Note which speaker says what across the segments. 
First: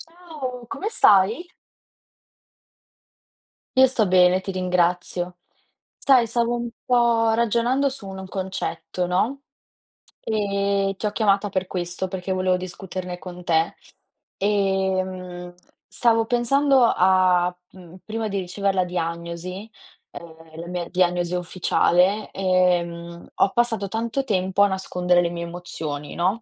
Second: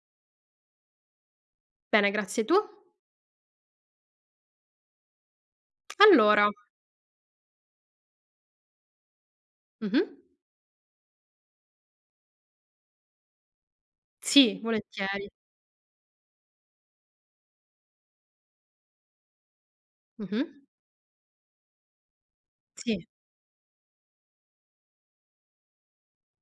Speaker 1: Ciao! Come stai?
Speaker 2: Bene, grazie, tu?
Speaker 1: Io sto bene, ti ringrazio. Sai,
Speaker 2: Allora
Speaker 1: stavo un po' ragionando su un concetto, no?
Speaker 2: Mh-mh.
Speaker 1: Ehm, ti ho chiamata per questo, perché volevo discuterne con te,
Speaker 2: Sì, volentieri.
Speaker 1: ehm, stavo pensando a, mhmm, prima di ricever la diagnosi,
Speaker 2: Mh-mh.
Speaker 1: ehm, la mia diagnosi ufficiale,
Speaker 2: Sì.
Speaker 1: ehm, ho passato tanto tempo a nascondere le mie emozioni, no?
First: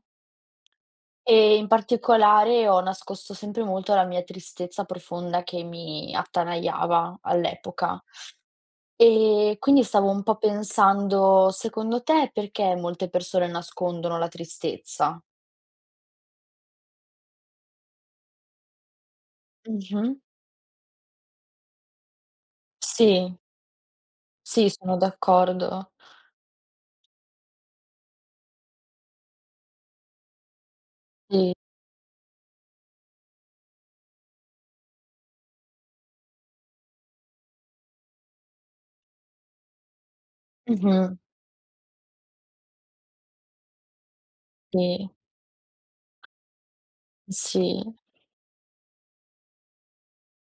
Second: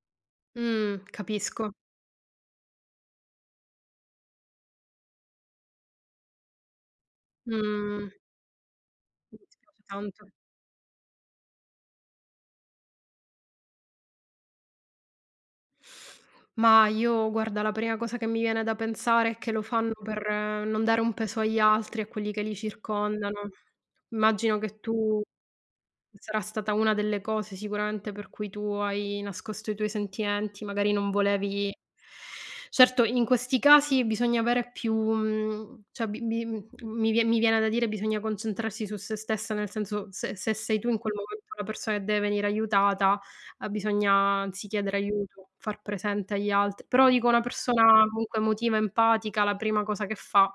Speaker 2: Mh,
Speaker 1: E in
Speaker 2: capisco.
Speaker 1: particolare ho nascosto sempre molto la mia tristezza profonda che mi attanagliava, all'epoca.
Speaker 2: Mh. Mi
Speaker 1: E
Speaker 2: dispiace
Speaker 1: quindi stavo un
Speaker 2: tanto.
Speaker 1: po' pensando, secondo te, perché molte persone nascondono la tristezza?
Speaker 2: Ma io guarda, la prima cosa che mi viene da pensare è che lo fanno
Speaker 1: Mh-mh
Speaker 2: per non dare un peso agli altri, a quelli che li
Speaker 1: Sì.
Speaker 2: circondano. Immagino
Speaker 1: Sì,
Speaker 2: che
Speaker 1: sono
Speaker 2: tu
Speaker 1: d'accordo.
Speaker 2: sarà stata 1 delle cose, sicuramente, per cui tu hai nascosto i tuoi sentimenti, magari non
Speaker 1: Sì.
Speaker 2: volevi certo, in questi casi bisogna avere più mhmm, cioè bi bi mhmm, mi vie mi viene da dire: bisogna concentrarsi su se stessa, nel senso, se se sei tu in quel
Speaker 1: Mh-mh.
Speaker 2: momento una persona e deve venire aiutata, a bisogna, anzi, chiedere
Speaker 1: Sì.
Speaker 2: aiuto, far presente agli alt però dico una
Speaker 1: Sì.
Speaker 2: persona comunque emotiva, empatica, la prima cosa che fa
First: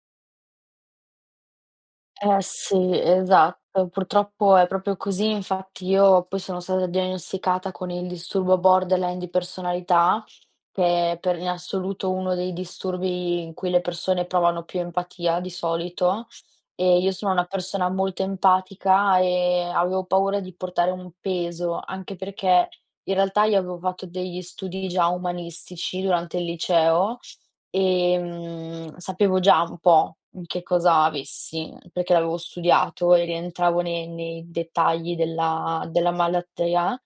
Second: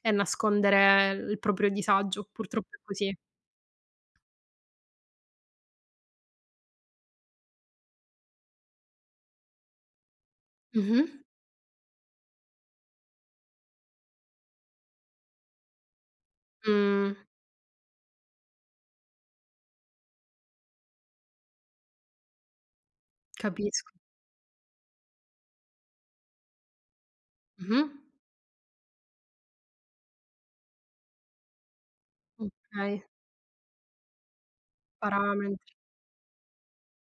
Speaker 2: è nascondere l proprio disagio,
Speaker 1: Eh,
Speaker 2: purtroppo è
Speaker 1: sì,
Speaker 2: così.
Speaker 1: esatto, purtroppo è proprio così. Infatti io poi sono stata diagnosticata con il disturbo borderline di personalità, che
Speaker 2: Mh-mh.
Speaker 1: è per in assoluto uno dei disturbi in cui le persone provano più empatia di solito e io
Speaker 2: Mh.
Speaker 1: sono una persona molto empatica e avevo paura di portare un peso, anche perché in realtà io avevo
Speaker 2: Capisc
Speaker 1: fatto degli studi già umanistici durante il liceo,
Speaker 2: Mh-mh.
Speaker 1: ehm, sapevo già un po' che cosa avessi, perché l'avevo
Speaker 2: Okay.
Speaker 1: studiato e rientravo ne nei dettagli
Speaker 2: Paramet
Speaker 1: della della malattia,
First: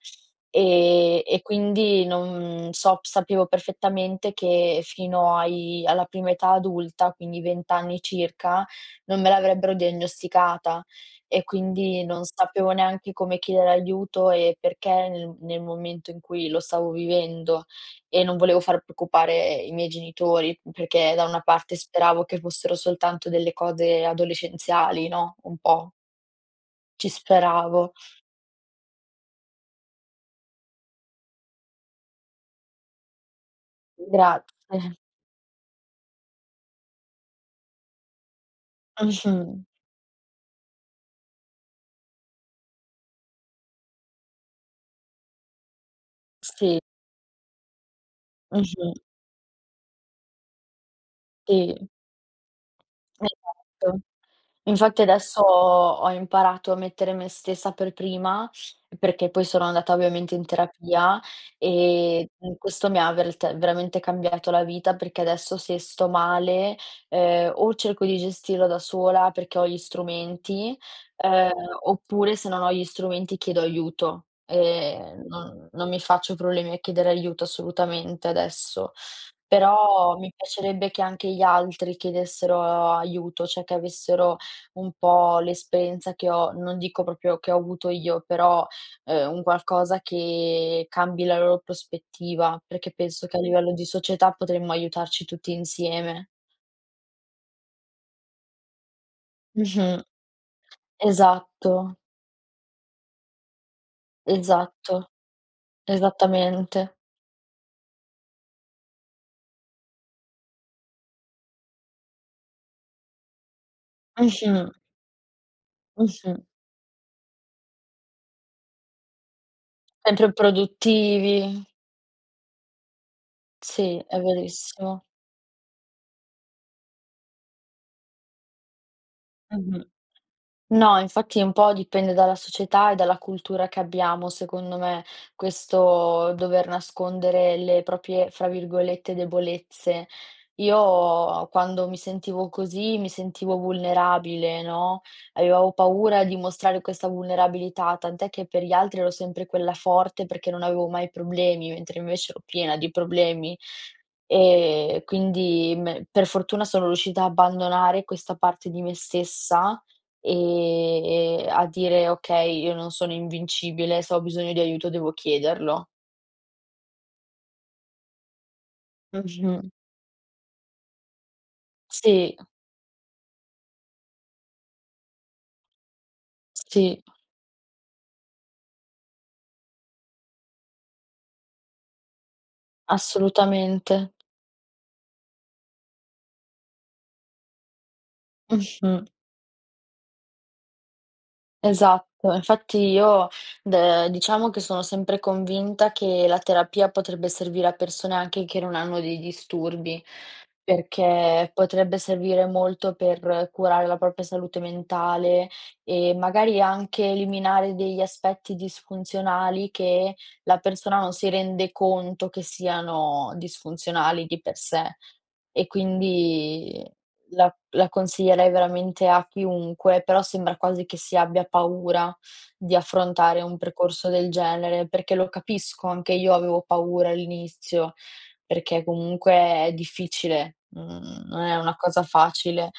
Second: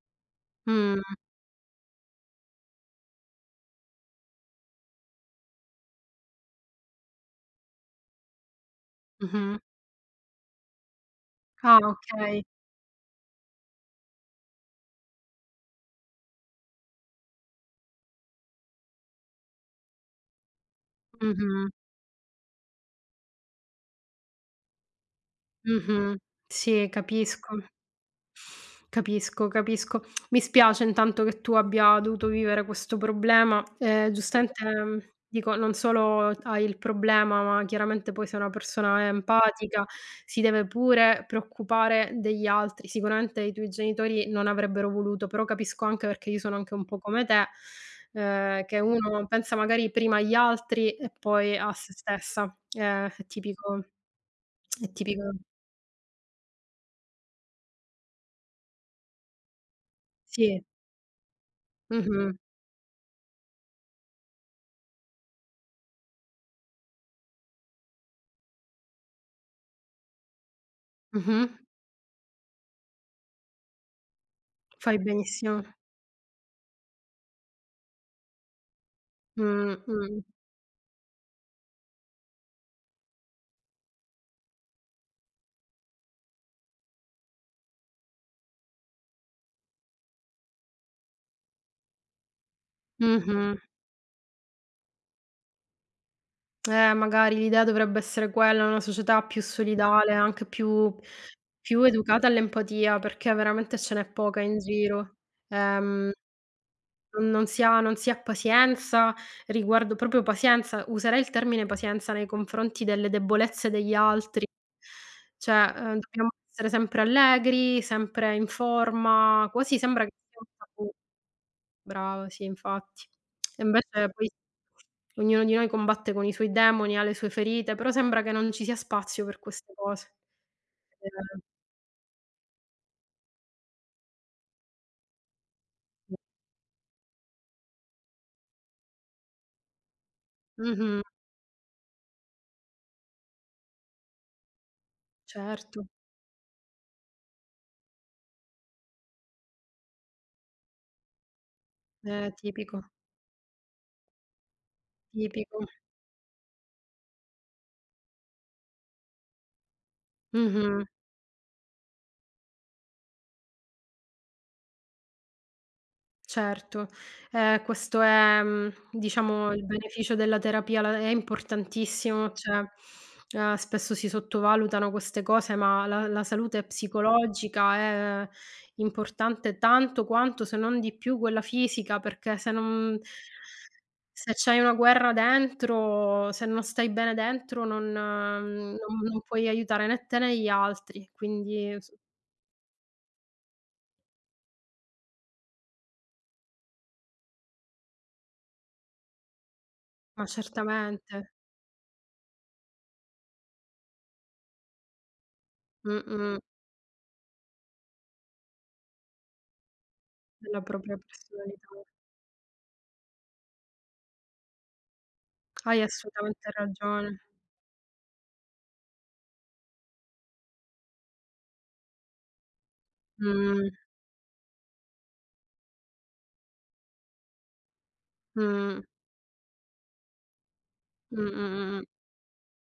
Speaker 2: Mh.
Speaker 1: ehm, e quindi non sob sapevo perfettamente che fino ai alla prima età adulta, quindi 20 anni circa, non me
Speaker 2: Mh-mh.
Speaker 1: l'avrebbero diagnosticata e
Speaker 2: Ah,
Speaker 1: quindi non
Speaker 2: okay.
Speaker 1: sapevo neanche come chiedere aiuto, ehm, perché nel nel momento in cui lo stavo vivendo e non volevo far preoccupare i miei genitori, perché da una
Speaker 2: Mh-mh.
Speaker 1: parte speravo che fossero soltanto delle cose adolescenziali, no, un po'
Speaker 2: Mh-mh. Sì,
Speaker 1: ci
Speaker 2: capisco.
Speaker 1: speravo.
Speaker 2: Capisco, capisco. Mi spiace intanto che tu abbia dovuto vivere questo problema, ehm, giustamente,
Speaker 1: Grazie.
Speaker 2: mhmm, dico non solo t hai il problema, ma chiaramente poi sei una persona
Speaker 1: Mh-mh.
Speaker 2: empatica, si deve pure preoccupare degli altri. Sicuramente i tuoi genitori non avrebbero voluto, però capisco anche perché io sono anche
Speaker 1: Sì.
Speaker 2: un po' come te, ehm, che
Speaker 1: Mh-mh.
Speaker 2: uno pensa magari prima agli altri e poi a
Speaker 1: Sì.
Speaker 2: se stessa, eh, è tipico.
Speaker 1: [unintelligible]
Speaker 2: È
Speaker 1: Infatti
Speaker 2: tipico.
Speaker 1: adesso ho ho imparato a mettere me stessa per prima, perché poi sono andata ovviamente in
Speaker 2: Sì.
Speaker 1: terapia e,
Speaker 2: Mh-mh.
Speaker 1: mhmm, questo mi ha vert veramente cambiato la vita, perché adesso se sto male, uhm, o cerco di gestirlo da sola perché ho gli strumenti,
Speaker 2: Mh-mh.
Speaker 1: ehm, oppure se non ho gli strumenti, chiedo aiuto,
Speaker 2: Fai
Speaker 1: ehm,
Speaker 2: benissimo.
Speaker 1: non non mi faccio problemi a chiedere aiuto assolutamente, adesso. Però
Speaker 2: Mh-mh.
Speaker 1: mi piacerebbe che anche gli altri chiedessero aiuto, cioè che avessero un po' l'esperienza che ho, non dico proprio che ho avuto io, però, ehm, un qualcosa che cambi la loro prospettiva, perché penso che a
Speaker 2: Mh-mh.
Speaker 1: livello di società potremmo aiutarci tutti insieme.
Speaker 2: Eh magari l'idea dovrebbe essere quella, una società più
Speaker 1: Mh-mh.
Speaker 2: solidale, anche più più
Speaker 1: Esatto.
Speaker 2: educata all'empatia, perché veramente ce n'è poca in
Speaker 1: Esatto.
Speaker 2: giro, ehm,
Speaker 1: Esattamente.
Speaker 2: non non si ha non si ha pazienza, riguardo proprio pazienza, userei il termine pazienza nei confronti delle debolezze degli altri.
Speaker 1: Mh-mh.
Speaker 2: Cioè, ehm, dobbiamo
Speaker 1: Mh-mh.
Speaker 2: essere sempre allegri, sempre in forma quasi sembra che
Speaker 1: Sempre
Speaker 2: sia un tabù
Speaker 1: produttivi.
Speaker 2: Brava, sì, infatti. E
Speaker 1: Sì,
Speaker 2: invece
Speaker 1: è
Speaker 2: poi,
Speaker 1: verissimo.
Speaker 2: ognuno di noi combatte con i suoi demoni, ha le sue ferite, però sembra che non ci sia spazio per queste
Speaker 1: Mh-mh.
Speaker 2: cose..
Speaker 1: No, infatti
Speaker 2: [unintelligible]
Speaker 1: un po' dipende dalla società e dalla cultura che abbiamo secondo me, questo dover nascondere le proprie fra virgolette "debolezze."
Speaker 2: Mh-mh.
Speaker 1: Io quando mi sentivo così, mi sentivo vulnerabile, no, avevo
Speaker 2: Certo.
Speaker 1: paura di mostrare questa vulnerabilità, tant'è che per gli altri ero sempre quella forte perché non avevo mai problemi, mentre
Speaker 2: Eh,
Speaker 1: invece ero piena
Speaker 2: tipico.
Speaker 1: di problemi. Ehm, e
Speaker 2: Tipico.
Speaker 1: quindi me per fortuna sono riuscita a abbandonare questa parte di me stessa
Speaker 2: Mh-mh.
Speaker 1: ehm, ehm, a dire: "Okay, io non sono invincibile. Se ho bisogno di aiuto, devo chiederlo."
Speaker 2: Certo, ehm, questo è, mhmm, diciamo
Speaker 1: Mh-mh.
Speaker 2: il beneficio della terapia la è importantissimo,
Speaker 1: Sì.
Speaker 2: cioè, ehm, spesso si sottovalutano queste cose, ma la la salute
Speaker 1: Sì.
Speaker 2: psicologica è importante tanto quanto, se non di più, quella fisica, perché se non
Speaker 1: Assolutamente.
Speaker 2: se c'hai una guerra dentro, se non stai bene dentro, non mhmm,
Speaker 1: Mh-mh.
Speaker 2: non non puoi aiutare né te né gli altri, quindi s
Speaker 1: Esatto. Infatti io d diciamo che sono sempre convinta che la terapia potrebbe servire a persone, anche che non hanno dei disturbi,
Speaker 2: Ma certamente.
Speaker 1: perché potrebbe servire molto per curare la propria salute mentale e
Speaker 2: Mh-mh.
Speaker 1: magari anche eliminare degli aspetti disfunzionali, che la
Speaker 2: Della propria
Speaker 1: persona non si rende
Speaker 2: personalità.
Speaker 1: conto che siano disfunzionali, di per sé. E
Speaker 2: Hai assolutamente
Speaker 1: quindi
Speaker 2: ragione.
Speaker 1: la la consiglierei veramente a chiunque. Però sembra quasi che si abbia paura di affrontare un
Speaker 2: Mh.
Speaker 1: percorso del genere, perché lo capisco. Anche io avevo paura all'inizio,
Speaker 2: Mh.
Speaker 1: perché comunque è difficile.
Speaker 2: Mh,
Speaker 1: Mhmm,
Speaker 2: mh,
Speaker 1: non è una
Speaker 2: mh, mh.
Speaker 1: cosa facile,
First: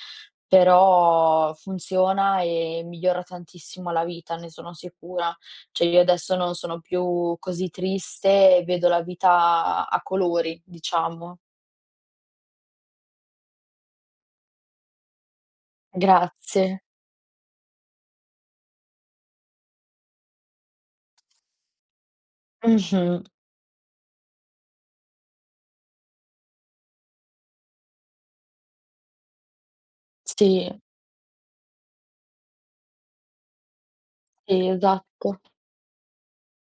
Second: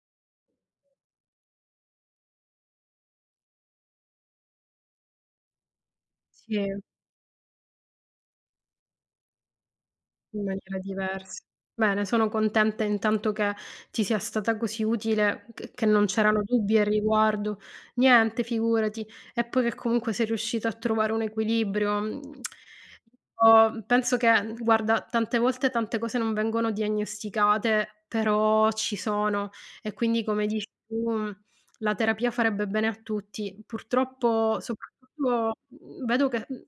Speaker 1: però funziona, e migliora tantissimo la vita. Ne sono sicura. Cioè, io adesso non sono
Speaker 2: Sì.
Speaker 1: più così triste e vedo la vita a
Speaker 2: In
Speaker 1: colori,
Speaker 2: maniera
Speaker 1: diciamo.
Speaker 2: diversa. Bene, sono contenta intanto che ti sia stata così utile, che che non c'erano dubbi
Speaker 1: Grazie.
Speaker 2: al riguardo niente, figurati. E poi che comunque sei riuscita a trovare un equilibrio, mhmm,
Speaker 1: Mh-mh.
Speaker 2: io penso che guarda, tante volte, tante cose non vengono diagnosticate, però ci sono e quindi come dici
Speaker 1: Sì.
Speaker 2: tu, la terapia farebbe bene a tutti. Purtroppo
Speaker 1: Sì, esatto.
Speaker 2: soprattutto, mhmm, vedo che, mhmm,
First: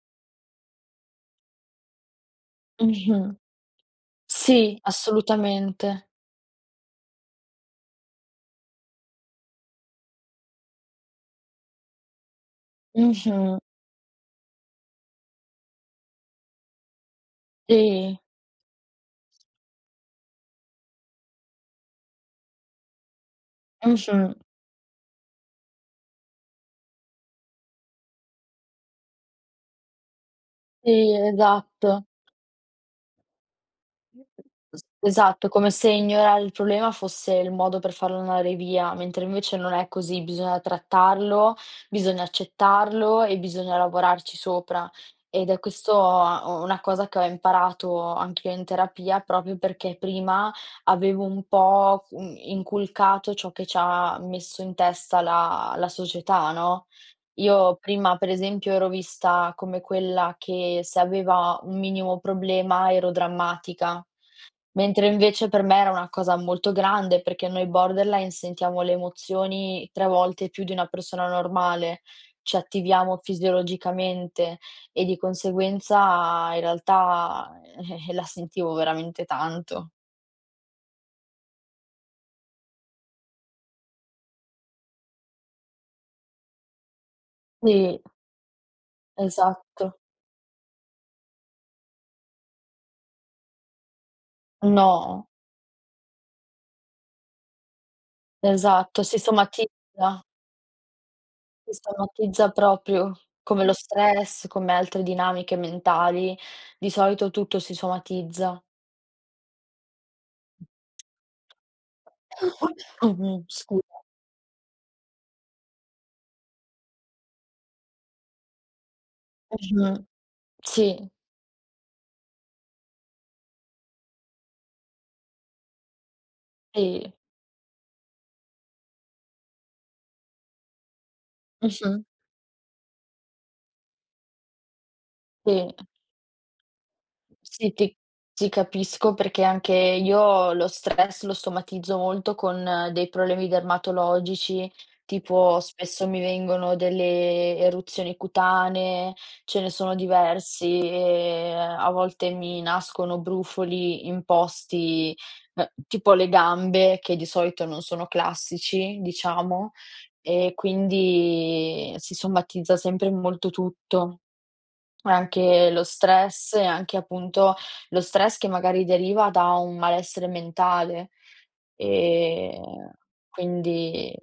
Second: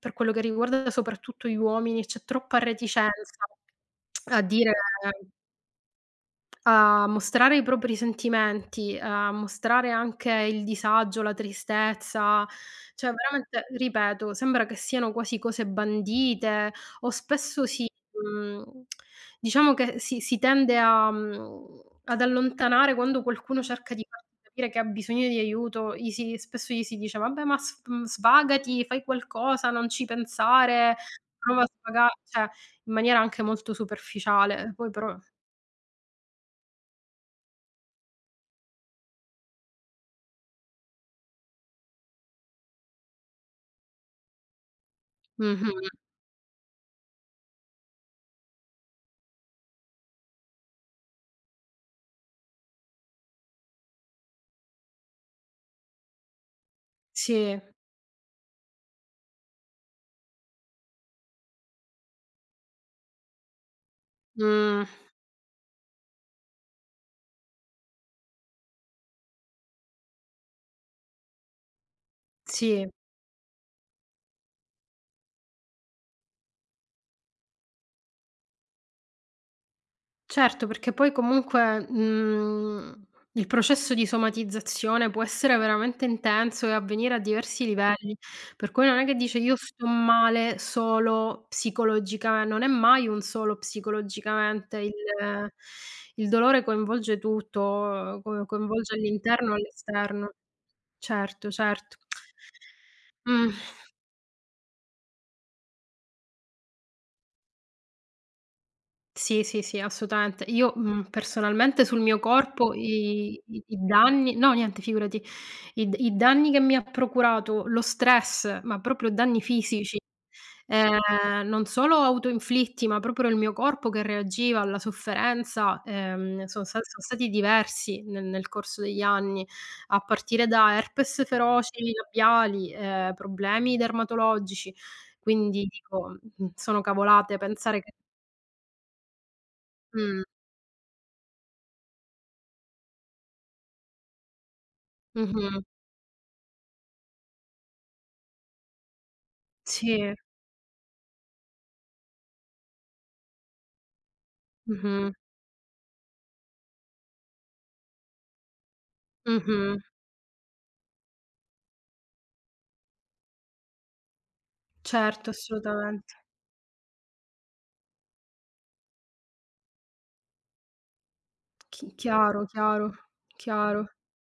Speaker 2: per quello che riguarda soprattutto gli uomini, c'è troppa
Speaker 1: Mh-mh.
Speaker 2: reticenza a dire
Speaker 1: Sì, assolutamente.
Speaker 2: A mostrare i propri sentimenti, a mostrare anche il disagio, la tristezza, cioè
Speaker 1: Mh-mh.
Speaker 2: veramente, ripeto, sembra che siano quasi cose bandite o spesso si,
Speaker 1: Sì.
Speaker 2: mhmm, diciamo che si si tende a mhmm, ad allontanare quando qualcuno cerca di farsi
Speaker 1: Mh-mh.
Speaker 2: capire che ha bisogno di aiuto, gli si spesso gli si dice: "Vabbè, ma sv svagati, fai qualcosa, non ci pensare,
Speaker 1: Sì,
Speaker 2: prova a
Speaker 1: esatto.
Speaker 2: svaga", cioè in maniera anche molto
Speaker 1: [unintelligible]
Speaker 2: superficiale, poi però
Speaker 1: esatto. Come se ignorare il problema fosse il modo per farlo andare via, mentre invece non è così. Bisogna trattarlo, bisogna accettarlo e bisogna lavorarci sopra. Ed è questo,
Speaker 2: Mh-mh.
Speaker 1: uhm, una cosa che ho imparato anch'io in terapia. Proprio perché prima avevo un po', mhmm, inculcato ciò che ci ha messo in testa la la società, no.
Speaker 2: Sì.
Speaker 1: Io prima pre esempio, ero vista come quella che se aveva un minimo problema, ero drammatica.
Speaker 2: Mh.
Speaker 1: Mentre invece per me era una cosa molto grande, perché noi borderline sentiamo le emozioni 3 volte più di una persona normale, ci
Speaker 2: Sì.
Speaker 1: attiviamo fisiologicamente e di conseguenza, in realtà, eh-eh, la sentivo veramente tanto.
Speaker 2: Certo, perché poi comunque, uhm, il processo di somatizzazione può essere veramente intenso e avvenire a diversi
Speaker 1: Sì.
Speaker 2: livelli, per cui non è che dice io sto
Speaker 1: Esatto.
Speaker 2: male solo psicologica non è mai un solo psicologicamente il
Speaker 1: No.
Speaker 2: il dolore coinvolge tutto, ehm, co coinvolge
Speaker 1: Esatto. Si
Speaker 2: all'interno e
Speaker 1: somatizza.
Speaker 2: all'esterno. Certo,
Speaker 1: Si
Speaker 2: certo.
Speaker 1: somatizza proprio,
Speaker 2: Uhm.
Speaker 1: come lo stress, come altre dinamiche mentali. Di solito tutto si somatizza.
Speaker 2: Sì, sì, sì, assolutamente. Io, uhm, personalmente sul mio corpo i
Speaker 1: Mh-mh,
Speaker 2: i i
Speaker 1: scusa.
Speaker 2: danni no niente, figurati, i d i danni che mi ha procurato lo stress, ma proprio danni fisici,
Speaker 1: Origina, sì.
Speaker 2: ehm, non solo auto-inflitti, ma proprio era il mio corpo che reagiva alla sofferenza, ehm, son sta so'
Speaker 1: Sì.
Speaker 2: stati diversi ne nel corso degli anni, a partire da herpes feroci,
Speaker 1: Mh-mh.
Speaker 2: labiali, ehm, problemi dermatologici; quindi
Speaker 1: Sì.
Speaker 2: dico, uhm, sono cavolate
Speaker 1: Sì,
Speaker 2: pensare che
Speaker 1: ti ti capisco perché anche
Speaker 2: Mh.
Speaker 1: io lo stress lo somatizzo molto con dei problemi dermatologici, tipo
Speaker 2: Mh-mh.
Speaker 1: spesso mi vengono delle eruzioni cutanee. Ce ne sono
Speaker 2: Sì.
Speaker 1: diversi e a volte mi nascono brufoli in
Speaker 2: Mh-mh.
Speaker 1: posti beh, tipo le gambe, che di solito non sono classici, diciamo
Speaker 2: Mh-mh.
Speaker 1: e quindi si somatizza sempre molto tutto.
Speaker 2: Certo,
Speaker 1: Anche lo
Speaker 2: assolutamente.
Speaker 1: stress e anche appunto lo stress che magari deriva da un malessere mentale.
Speaker 2: Chi chiaro,
Speaker 1: Ehm,
Speaker 2: chiaro. Chiaro.
Speaker 1: quindi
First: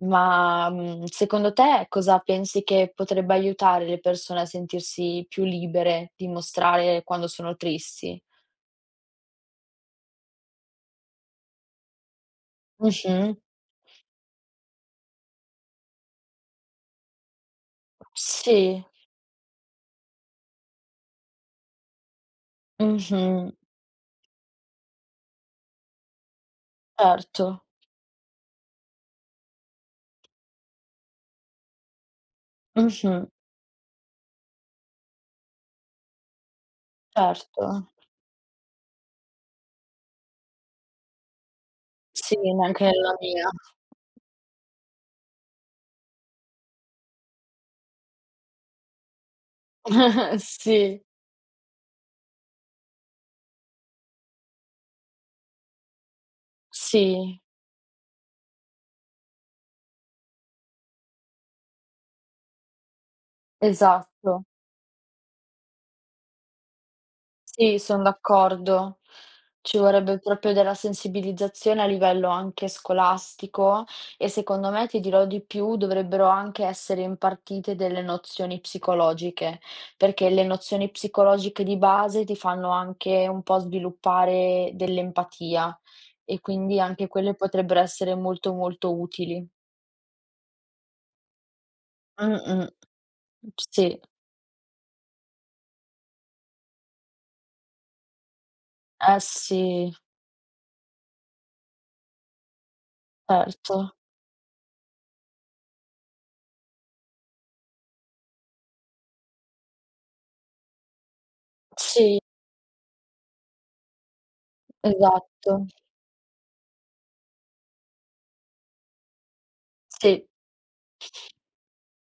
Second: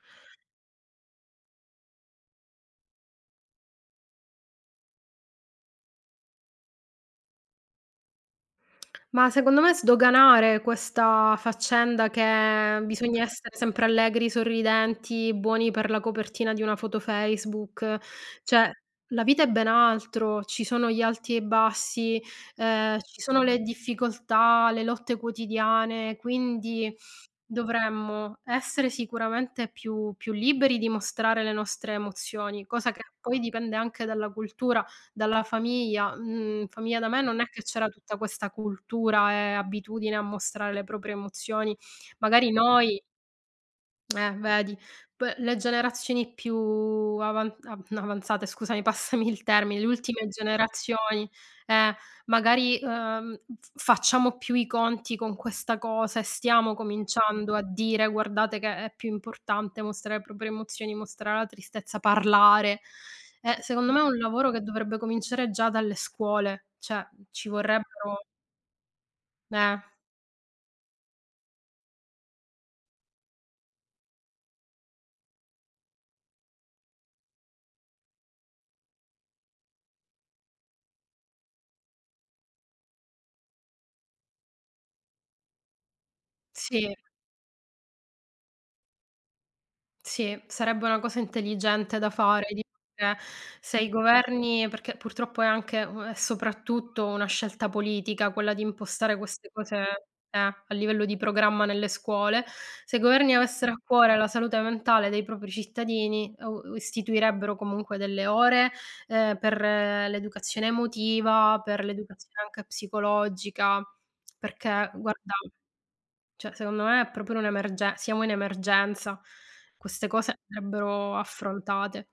Speaker 1: ma, mhmm, secondo te cosa pensi che potrebbe aiutare le persone a sentirsi più libere di mostrare quando sono tristi?
Speaker 2: Ma secondo me sdoganare questa faccenda che bisogna
Speaker 1: Mh-mh.
Speaker 2: essere sempre allegri, sorridenti, buoni per la copertina di una foto Facebook; cioè
Speaker 1: Sì.
Speaker 2: la vita è ben altro. Ci sono gli alti e i bassi, ehm, ci sono
Speaker 1: Mh-mh.
Speaker 2: le difficoltà, le lotte quotidiane; quindi,
Speaker 1: Erto.
Speaker 2: dovremmo essere sicuramente più più liberi di mostrare le nostre emozioni, cosa che
Speaker 1: Mh-mh.
Speaker 2: poi dipende anche dalla cultura, dalla famiglia. Uhm, famiglia da me non è che
Speaker 1: Certo.
Speaker 2: c'era tutta questa cultura e abitudine a mostrare le proprie emozioni.
Speaker 1: Sì,
Speaker 2: Magari
Speaker 1: ma anche
Speaker 2: noi
Speaker 1: nella mia.
Speaker 2: Eh vedi. P le generazioni più avan av no, avanzate, scusami, passami il termine, le ultime
Speaker 1: Sì.
Speaker 2: generazioni, eh, magari, uhm, f facciamo più i conti con questa cosa e stiamo
Speaker 1: Sì.
Speaker 2: cominciando a dire: "Guardate che è più importante mostrare le proprie emozioni, mostrare la tristezza, parlare." E secondo me è un
Speaker 1: Esatto.
Speaker 2: lavoro che dovrebbe cominciare già dalle scuole; cioè, uhm, ci
Speaker 1: Sì, son
Speaker 2: vorrebbero
Speaker 1: d'accordo. Ci
Speaker 2: Meh.
Speaker 1: vorrebbe proprio della sensibilizzazione a livello anche scolastico, e secondo me, ti dirò di più, dovrebbero anche essere impartite delle nozioni psicologiche, perché le nozioni psicologiche di base ti fanno anche un po' sviluppare dell'empatia, e quindi
Speaker 2: Sì.
Speaker 1: anche quelle potrebbero essere molto, molto utili.
Speaker 2: Sì, sarebbe una cosa intelligente da fare
Speaker 1: Mh-mh.
Speaker 2: [unintelligible]
Speaker 1: M
Speaker 2: se i
Speaker 1: sì.
Speaker 2: governi perché, purtroppo, è anche, ehm, è soprattutto una scelta politica, quella di impostare
Speaker 1: Eh,
Speaker 2: queste cose
Speaker 1: sì.
Speaker 2: eh, a livello di programma nelle scuole. Se i governi avessero a
Speaker 1: Erto.
Speaker 2: cuore la salute mentale dei propri cittadini, o u istituirebbero, comunque, delle ore, ehm, per l'educazione emotiva, per
Speaker 1: Sì.
Speaker 2: l'educazione anche psicologica. Perché, guarda,
Speaker 1: Esatto.
Speaker 2: cioè, secondo me, è proprio un'emerge siamo in emergenza. Queste
Speaker 1: Sì.
Speaker 2: cose andrebbero affrontate.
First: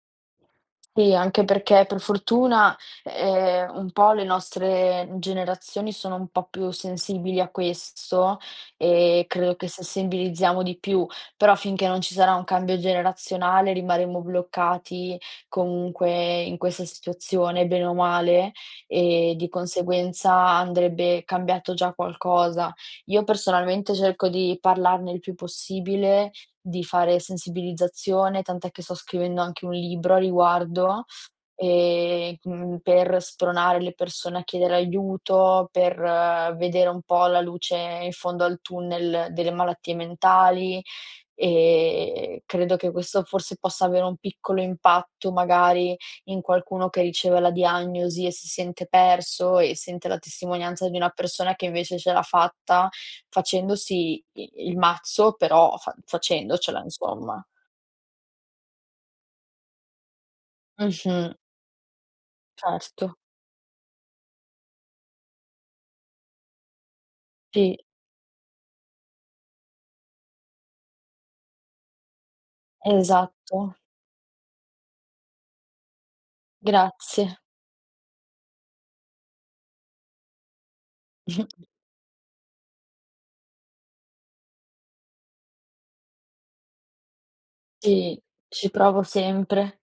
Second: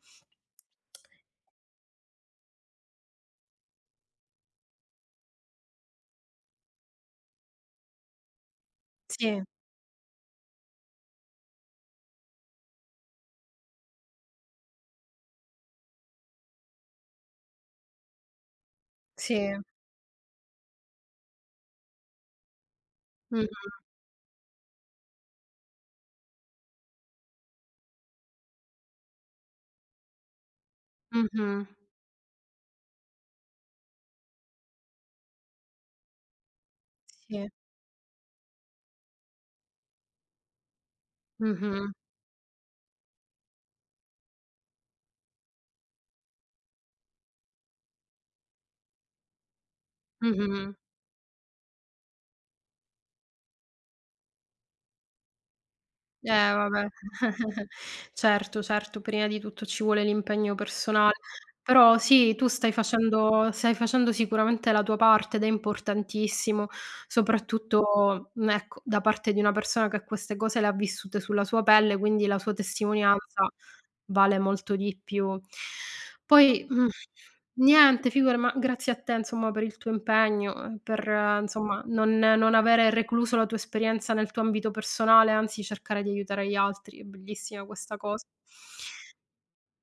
Speaker 1: Sì, anche perché, per fortuna, ehm, un po' le nostre generazioni sono un po' più sensibili a questo e
Speaker 2: Sì.
Speaker 1: credo che sensibilizziamo di più. Però, finché non ci sarà un cambio generazionale, rimarremo bloccati, comunque, in questa situazione, bene o male, e, di
Speaker 2: Sì.
Speaker 1: conseguenza, andrebbe cambiato già qualcosa. Io,
Speaker 2: Mh-mh.
Speaker 1: personalmente, cerco di parlarne il più possibile, di fare sensibilizzazione, tant'è che sto scrivendo anche un libro a riguardo,
Speaker 2: Mh-mh.
Speaker 1: e, mhmm, per spronare le persone a chiedere aiuto, per vedere un po' la
Speaker 2: Sì.
Speaker 1: luce in fondo al tunnel delle malattie mentali.
Speaker 2: Mh-mh.
Speaker 1: E credo che questo forse possa avere un piccolo impatto, magari, in qualcuno che riceve la diagnosi e si sente perso e sente la
Speaker 2: Mh-mh.
Speaker 1: testimonianza di una persona che invece ce l'ha fatta, facendosi i il mazzo, però, fa
Speaker 2: Eh,
Speaker 1: facendocela,
Speaker 2: vabbè.
Speaker 1: insomma.
Speaker 2: Certo, certo. Prima di tutto, ci vuole l'impegno persona
Speaker 1: Mh-mh.
Speaker 2: però, sì, tu stai
Speaker 1: Certo.
Speaker 2: facendo stai facendo sicuramente la tua parte ed è importantissimo,
Speaker 1: Ti
Speaker 2: soprattutto, mhmm, ecco, da parte di una persona che queste cose le ha vissute sulla sua pelle, quindi, la sua testimonianza
Speaker 1: Esatto.
Speaker 2: vale molto di più. Poi, mhmm
Speaker 1: Grazie.
Speaker 2: Niente, figura ma, grazie a te, insomma per il tuo impegno, per, insomma, non non avere recluso la tua esperienza nel tuo ambito personale. Anzi, cercare di aiutare gli altri, è bellissima questa cos
Speaker 1: Sì, ci provo sempre.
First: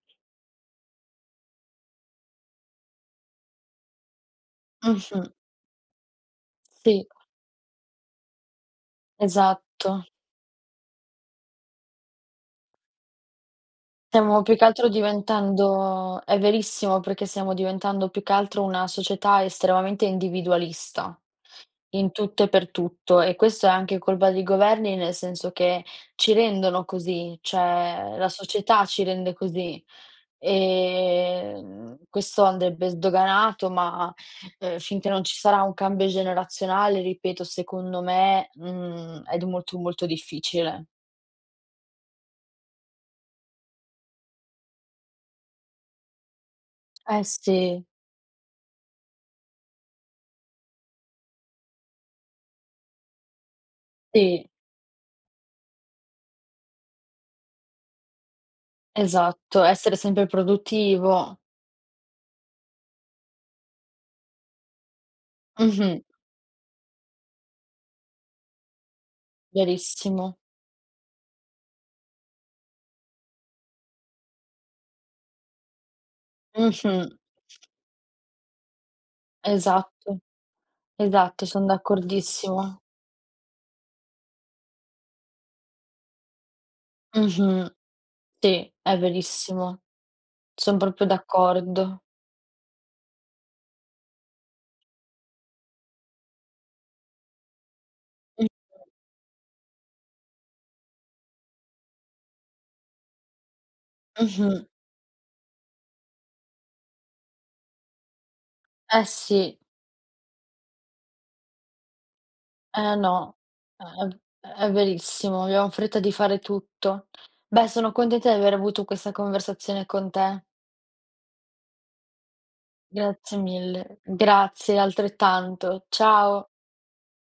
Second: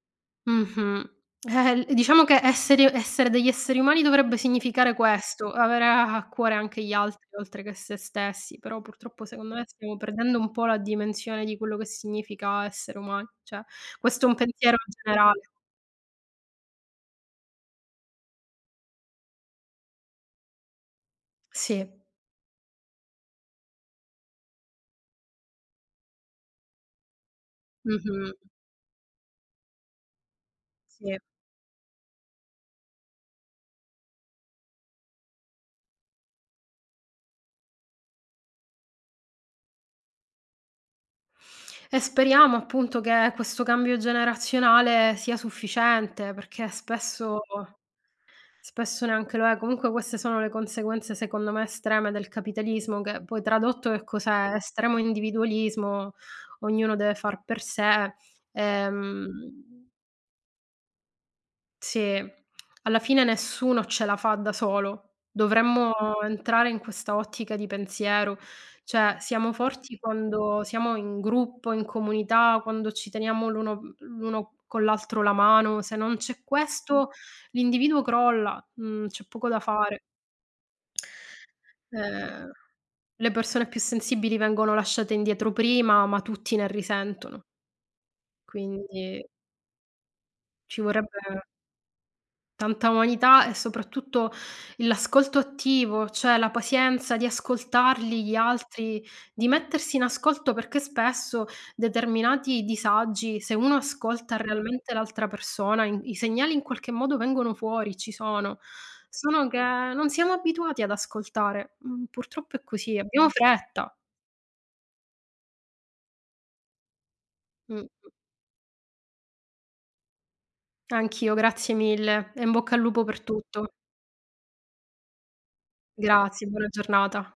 Speaker 2: Mh-mh. Eh-eh, diciamo che esseri essere degli esseri umani, dovrebbe significare
Speaker 1: Mh-mh.
Speaker 2: questo, avere a a cuore anche gli
Speaker 1: Sì.
Speaker 2: altri oltre che se stessi, però purtroppo secondo me stiamo
Speaker 1: Esatto.
Speaker 2: perdendo un po' la dimensione, di quello che significa essere umani, cioè questo è, un
Speaker 1: Stiamo più che
Speaker 2: pensiero
Speaker 1: altro,
Speaker 2: generale.
Speaker 1: diventando è verissimo, perché stiamo diventando, più che altro una società estremamente individualista,
Speaker 2: Sì.
Speaker 1: in tutto e per tutto. E questo è anche colpa dei governi, nel senso che ci rendono così. Cioè la
Speaker 2: Mh-mh.
Speaker 1: società ci rende così,
Speaker 2: Sì.
Speaker 1: e, mhmm, questo andrebbe sdoganato, ma, ehm, finché non ci sarà un cambio generazionale, ripeto, secondo me, mhmm, è d molto, molto difficile.
Speaker 2: E speriamo appunto, che questo cambio generazionale sia sufficiente, perché
Speaker 1: Eh,
Speaker 2: spesso
Speaker 1: sì.
Speaker 2: spesso neanche lo è, comunque queste sono le conseguenze, secondo me estreme del capitalismo, che poi tradotto che
Speaker 1: Sì.
Speaker 2: cos'è? Estremo individualismo, ognuno deve far per sé, ehm
Speaker 1: Esatto, essere sempre produttivo.
Speaker 2: Sì, alla fine nessuno ce la fa da solo. Dovremmo,
Speaker 1: Mh-mh.
Speaker 2: entrare in questa ottica di pensiero cioè siamo forti,
Speaker 1: Verissimo.
Speaker 2: quando siamo in gruppo, in comunità, quando ci teniamo l'uno mhmm, l'uno con l'altro la mano, se non c'è
Speaker 1: Mh-mh.
Speaker 2: questo, l'individuo crolla, mhmm, c'è poco da fare.
Speaker 1: Esatto. Esatto, son
Speaker 2: Eh.
Speaker 1: d'accordissimo.
Speaker 2: Le persone più sensibili vengono lasciate indietro prima, ma tutti ne risentono.
Speaker 1: Mh-mh. Sì, è
Speaker 2: Quindi
Speaker 1: verissimo, sono
Speaker 2: ci
Speaker 1: proprio
Speaker 2: vorrebbe
Speaker 1: d'accordo.
Speaker 2: tanta umanità e soprattutto l'ascolto attivo, cioè la pazienza di ascoltarli gli
Speaker 1: Mh-mh.
Speaker 2: altri, di mettersi in ascolto perché spesso, determinati disagi, se uno ascolta
Speaker 1: Mh-mh.
Speaker 2: realmente l'altra persona, i i segnali in qualche modo vengono fuori, ci sono.
Speaker 1: Eh,
Speaker 2: Solo che,
Speaker 1: sì.
Speaker 2: non siamo abituati ad ascoltare, mhmm, purtroppo è
Speaker 1: Eh,
Speaker 2: così, abbiamo
Speaker 1: no, è
Speaker 2: fretta.
Speaker 1: v è verissimo, abbiamo fretta di fare tutto. Beh, sono
Speaker 2: Mh-mh.
Speaker 1: contenta di aver avuto questa conversazione con te.
Speaker 2: Anch'io, grazie mille, e in bocca al lupo per
Speaker 1: Grazie
Speaker 2: tutto.
Speaker 1: mille. Grazie, altrettanto,
Speaker 2: Grazie.
Speaker 1: ciao.
Speaker 2: Buona giornata.